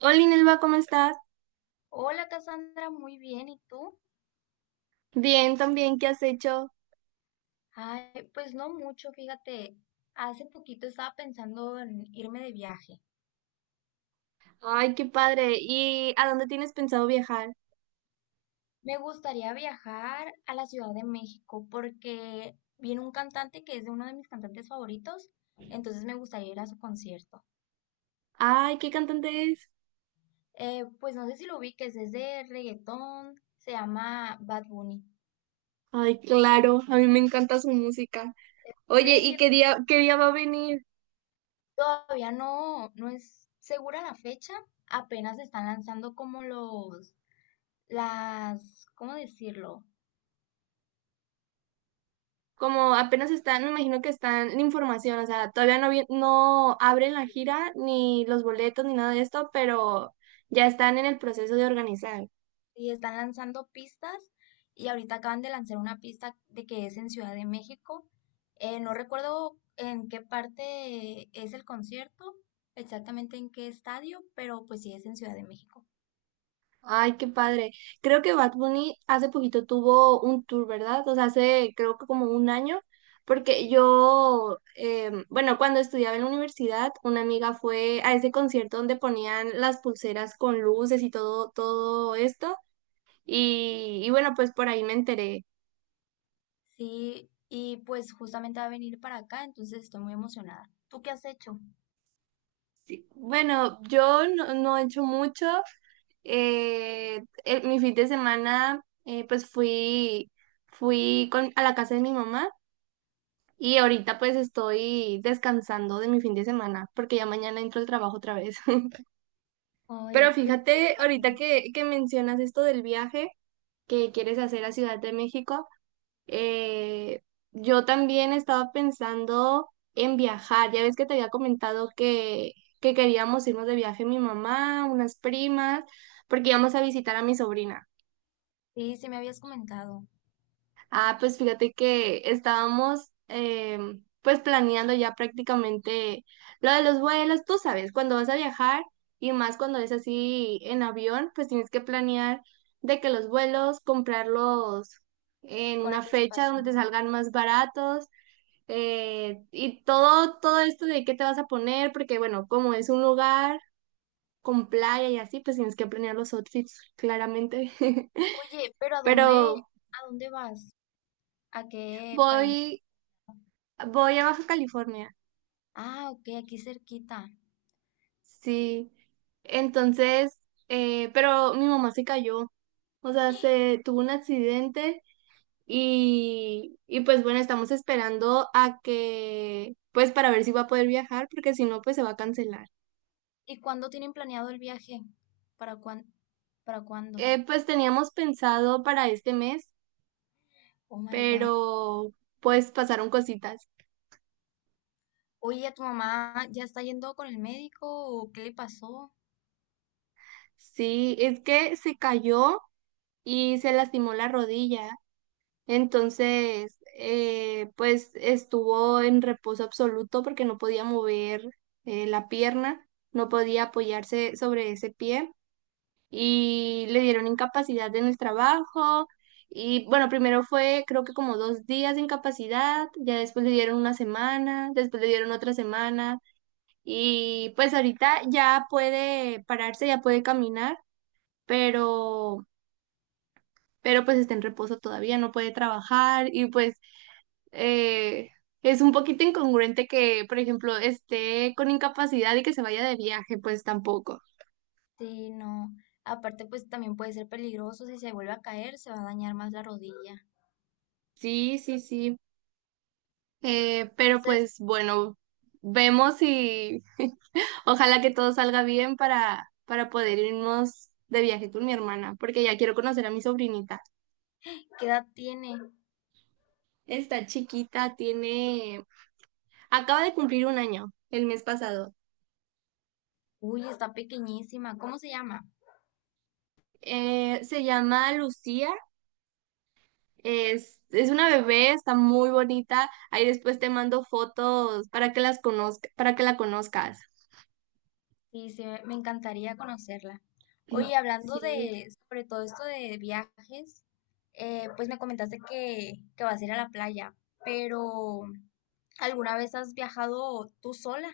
Hola Inelva, ¿cómo estás? Hola Cassandra, muy bien, ¿y tú? Bien, también, ¿qué has hecho? Ay, pues no mucho, fíjate, hace poquito estaba pensando en irme de viaje. Ay, qué padre. ¿Y a dónde tienes pensado viajar? Me gustaría viajar a la Ciudad de México porque viene un cantante que es de uno de mis cantantes favoritos, entonces me gustaría ir a su concierto. Ay, ¿qué cantante es? Pues no sé si lo ubiques, es de reggaetón, se llama Bad Bunny. Ay, claro, a mí me encanta su música. ¿En Oye, ¿y serio? qué día va a venir? Todavía no es segura la fecha, apenas están lanzando como los, las, ¿cómo decirlo? Como apenas están, me imagino que están en información, o sea, todavía no, no abren la gira, ni los boletos, ni nada de esto, pero ya están en el proceso de organizar. Y están lanzando pistas y ahorita acaban de lanzar una pista de que es en Ciudad de México. No recuerdo en qué parte es el concierto, exactamente en qué estadio, pero pues sí es en Ciudad de México. Ay, qué padre. Creo que Bad Bunny hace poquito tuvo un tour, ¿verdad? O sea, hace creo que como un año, porque yo, bueno, cuando estudiaba en la universidad, una amiga fue a ese concierto donde ponían las pulseras con luces y todo esto. Y bueno, pues por ahí me enteré. Sí, y pues justamente va a venir para acá, entonces estoy muy emocionada. ¿Tú qué has hecho? Bueno, yo no he hecho mucho. Mi fin de semana, pues fui con, a la casa de mi mamá. Y ahorita pues estoy descansando de mi fin de semana porque ya mañana entro al trabajo otra vez. Pero Ay, pues qué fíjate, padre. ahorita que mencionas esto del viaje que quieres hacer a Ciudad de México, eh, yo también estaba pensando en viajar. Ya ves que te había comentado que queríamos irnos de viaje mi mamá, unas primas, porque íbamos a visitar a mi sobrina. Sí, sí me habías comentado Ah, pues fíjate que estábamos pues planeando ya prácticamente lo de los vuelos, tú sabes, cuando vas a viajar y más cuando es así en avión, pues tienes que planear de que los vuelos, comprarlos en con una fecha donde te anticipación. salgan más baratos y todo esto de qué te vas a poner, porque bueno, como es un lugar con playa y así, pues tienes que planear los outfits claramente. Oye, pero Pero ¿a dónde vas? ¿A qué país? voy, voy a Baja California. Ah, ok, aquí cerquita. Sí, entonces, pero mi mamá se cayó, o sea, se tuvo un accidente y pues bueno, estamos esperando a que, pues para ver si va a poder viajar, porque si no, pues se va a cancelar. ¿Y cuándo tienen planeado el viaje? ¿Para cuán, ¿Para cuándo? Pues teníamos pensado para este mes, Oh my God. pero pues pasaron cositas. Oye, ¿tu mamá ya está yendo con el médico o qué le pasó? Sí, es que se cayó y se lastimó la rodilla. Entonces, pues estuvo en reposo absoluto porque no podía mover la pierna, no podía apoyarse sobre ese pie y le dieron incapacidad en el trabajo. Y bueno, primero fue creo que como 2 días de incapacidad, ya después le dieron una semana, después le dieron otra semana y pues ahorita ya puede pararse, ya puede caminar, pero pero pues está en reposo todavía, no puede trabajar y pues eh, es un poquito incongruente que, por ejemplo, esté con incapacidad y que se vaya de viaje, pues tampoco. Sí, no. Aparte, pues también puede ser peligroso. Si se vuelve a caer, se va a dañar más la rodilla. Sí, sí, sí. Pero Entonces, pues bueno, vemos y ojalá que todo salga bien para poder irnos de viaje con mi hermana, porque ya quiero conocer a mi sobrinita. ¿qué edad tiene? Está chiquita, tiene, acaba de cumplir un año el mes pasado. Uy, está pequeñísima. ¿Cómo se llama? Se llama Lucía. Es una bebé, está muy bonita. Ahí después te mando fotos para que las conozca, para que la conozcas. Sí, sí, me encantaría conocerla. Oye, claro, hablando Sí. de, sobre todo esto de viajes, pues me comentaste que vas a ir a la playa, pero ¿alguna vez has viajado tú sola?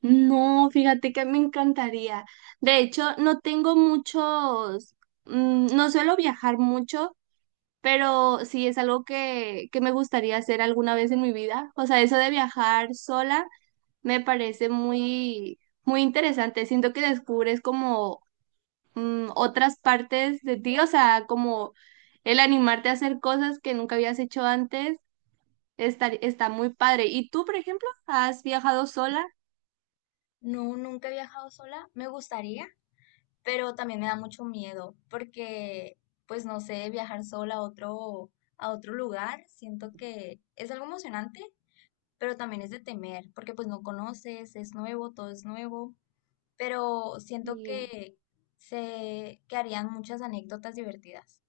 No, fíjate que me encantaría. De hecho, no tengo muchos, no suelo viajar mucho, pero sí es algo que me gustaría hacer alguna vez en mi vida. O sea, eso de viajar sola me parece muy, muy interesante. Siento que descubres como otras partes de ti, o sea, como el animarte a hacer cosas que nunca habías hecho antes, está muy padre. ¿Y tú, por ejemplo, has viajado sola? No, nunca he viajado sola, me gustaría, pero también me da mucho miedo, porque pues no sé, viajar sola a a otro lugar, siento que es algo emocionante, pero también es de temer, porque pues no conoces, es nuevo, todo es nuevo. Pero siento Y que se que harían muchas anécdotas divertidas.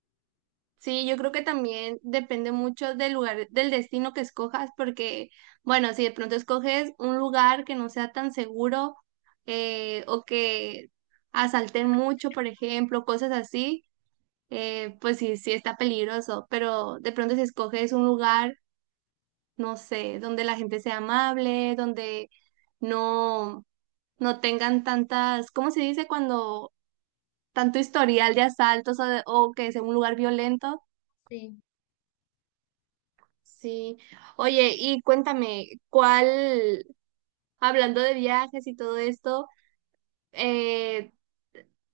sí, yo creo que también depende mucho del lugar, del destino que escojas, porque, bueno, si de pronto escoges un lugar que no sea tan seguro o que asalten mucho, por ejemplo, cosas así, pues sí, sí está peligroso, pero de pronto si escoges un lugar, no sé, donde la gente sea amable, donde no, no tengan tantas, ¿cómo se dice cuando tanto historial de asaltos o, o que sea un lugar violento? Sí. Sí. Oye, y cuéntame, ¿cuál, hablando de viajes y todo esto, eh,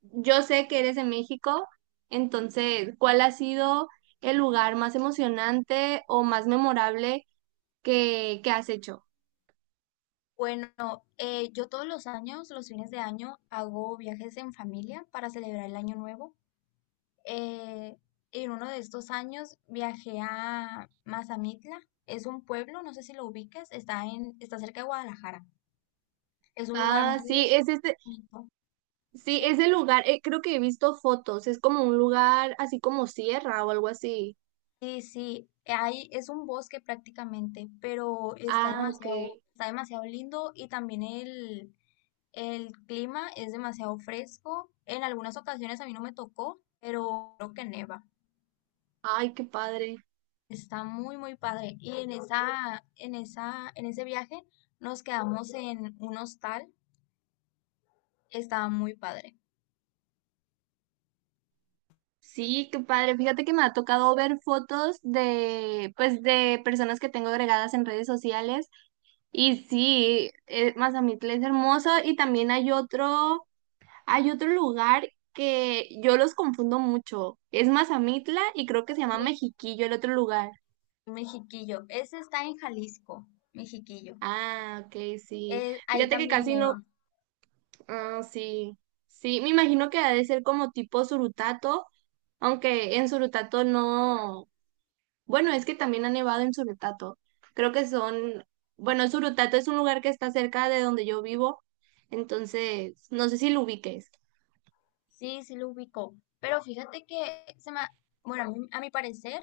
yo sé que eres de México, entonces, ¿cuál ha sido el lugar más emocionante o más memorable que has hecho? Bueno, yo todos los años, los fines de año, hago viajes en familia para celebrar el año nuevo. Eh, en uno de estos años viajé a Mazamitla. Es un pueblo, no sé si lo ubicas, está cerca de Guadalajara. Es un lugar Ah, muy sí, ese. bonito, Sí, es ¿sí? el lugar, creo que he visto fotos, es como un lugar así como sierra o algo así. Sí, sí, ahí es un bosque prácticamente, pero Ah, ok. Está demasiado lindo y también el clima es demasiado fresco. En algunas ocasiones a mí no me tocó, pero creo que neva. Ay, qué padre. Está muy, muy padre. Y en en ese viaje nos quedamos en un hostal. Estaba muy padre. Sí, qué padre. Fíjate que me ha tocado ver fotos de, pues, de personas que tengo agregadas en redes sociales. Y sí, Mazamitla es hermoso. Y también hay otro lugar que yo los confundo mucho. Es Mazamitla y creo que se llama Me- Mexiquillo, el otro lugar. Mexiquillo. Ese está en Jalisco, Mexiquillo. Ah, ok, sí. Ahí Fíjate que también casi no. neva. Ah, sí, sí, me imagino que ha de ser como tipo Surutato, aunque en Surutato no, bueno, es que también ha nevado en Surutato, creo que son, bueno, Surutato es un lugar que está cerca de donde yo vivo, entonces, no sé si lo ubiques. Sí, sí lo ubicó. Pero fíjate que se me, bueno, a mi parecer,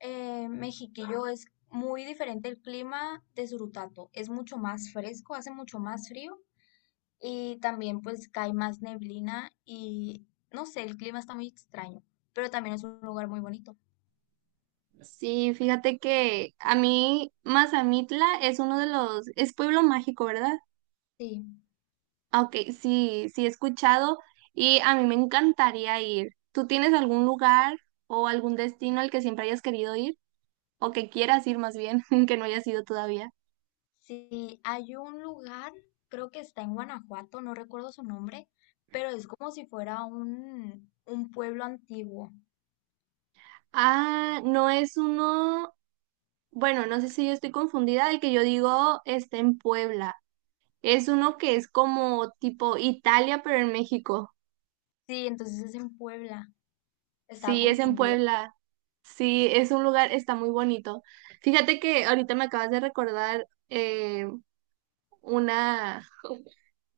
Mexiquillo es muy diferente el clima de Surutato. Es mucho más fresco, hace mucho más frío y también pues cae más neblina y no sé, el clima está muy extraño, pero también es un lugar muy bonito. Sí, fíjate que a mí, Mazamitla es uno de los, es pueblo mágico, ¿verdad? Sí, Ah, ok, sí, sí he escuchado y a mí me encantaría ir. ¿Tú tienes algún lugar o algún destino al que siempre hayas querido ir? ¿O que quieras ir más bien, que no hayas ido todavía? sí, hay un lugar, creo que está en Guanajuato, no recuerdo su nombre, pero es como si fuera un pueblo antiguo. Ah, no es uno, bueno, no sé si yo estoy confundida, el que yo digo está en Puebla. Es uno que es como tipo Italia, pero en México. Sí, entonces es en Puebla. Estaba Sí, es en confundida. Puebla. Sí, es un lugar, está muy bonito. Fíjate que ahorita me acabas de recordar una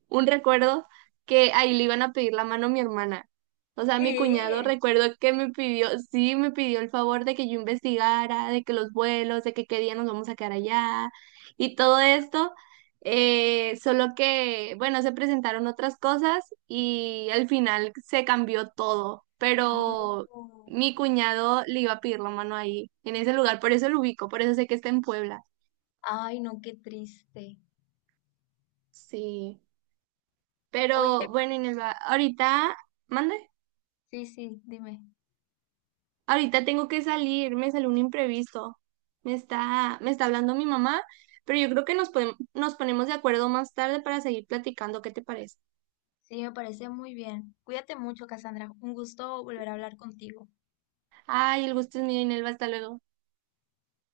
un recuerdo que ahí le iban a pedir la mano a mi hermana. O sea, mi cuñado ¿Qué? recuerdo que me pidió, sí, me pidió el favor de que yo investigara, de que los vuelos, de que qué día nos vamos a quedar allá y todo esto. Solo que, bueno, se presentaron otras cosas y al final se cambió todo, No. pero mi cuñado le iba a pedir la mano ahí, en ese lugar, por eso lo ubico, por eso sé que está en Puebla. Ay, no, qué triste. Sí, Oye, pero bueno, Inelva, ahorita, mande. sí, sí, dime. Ahorita tengo que salir, me salió un imprevisto. Me está hablando mi mamá, pero yo creo que nos ponemos de acuerdo más tarde para seguir platicando. ¿Qué te parece? Sí, me parece muy bien. Cuídate mucho, Cassandra. Un gusto volver a hablar contigo. Ay, el gusto es mío, Inelva. Hasta luego.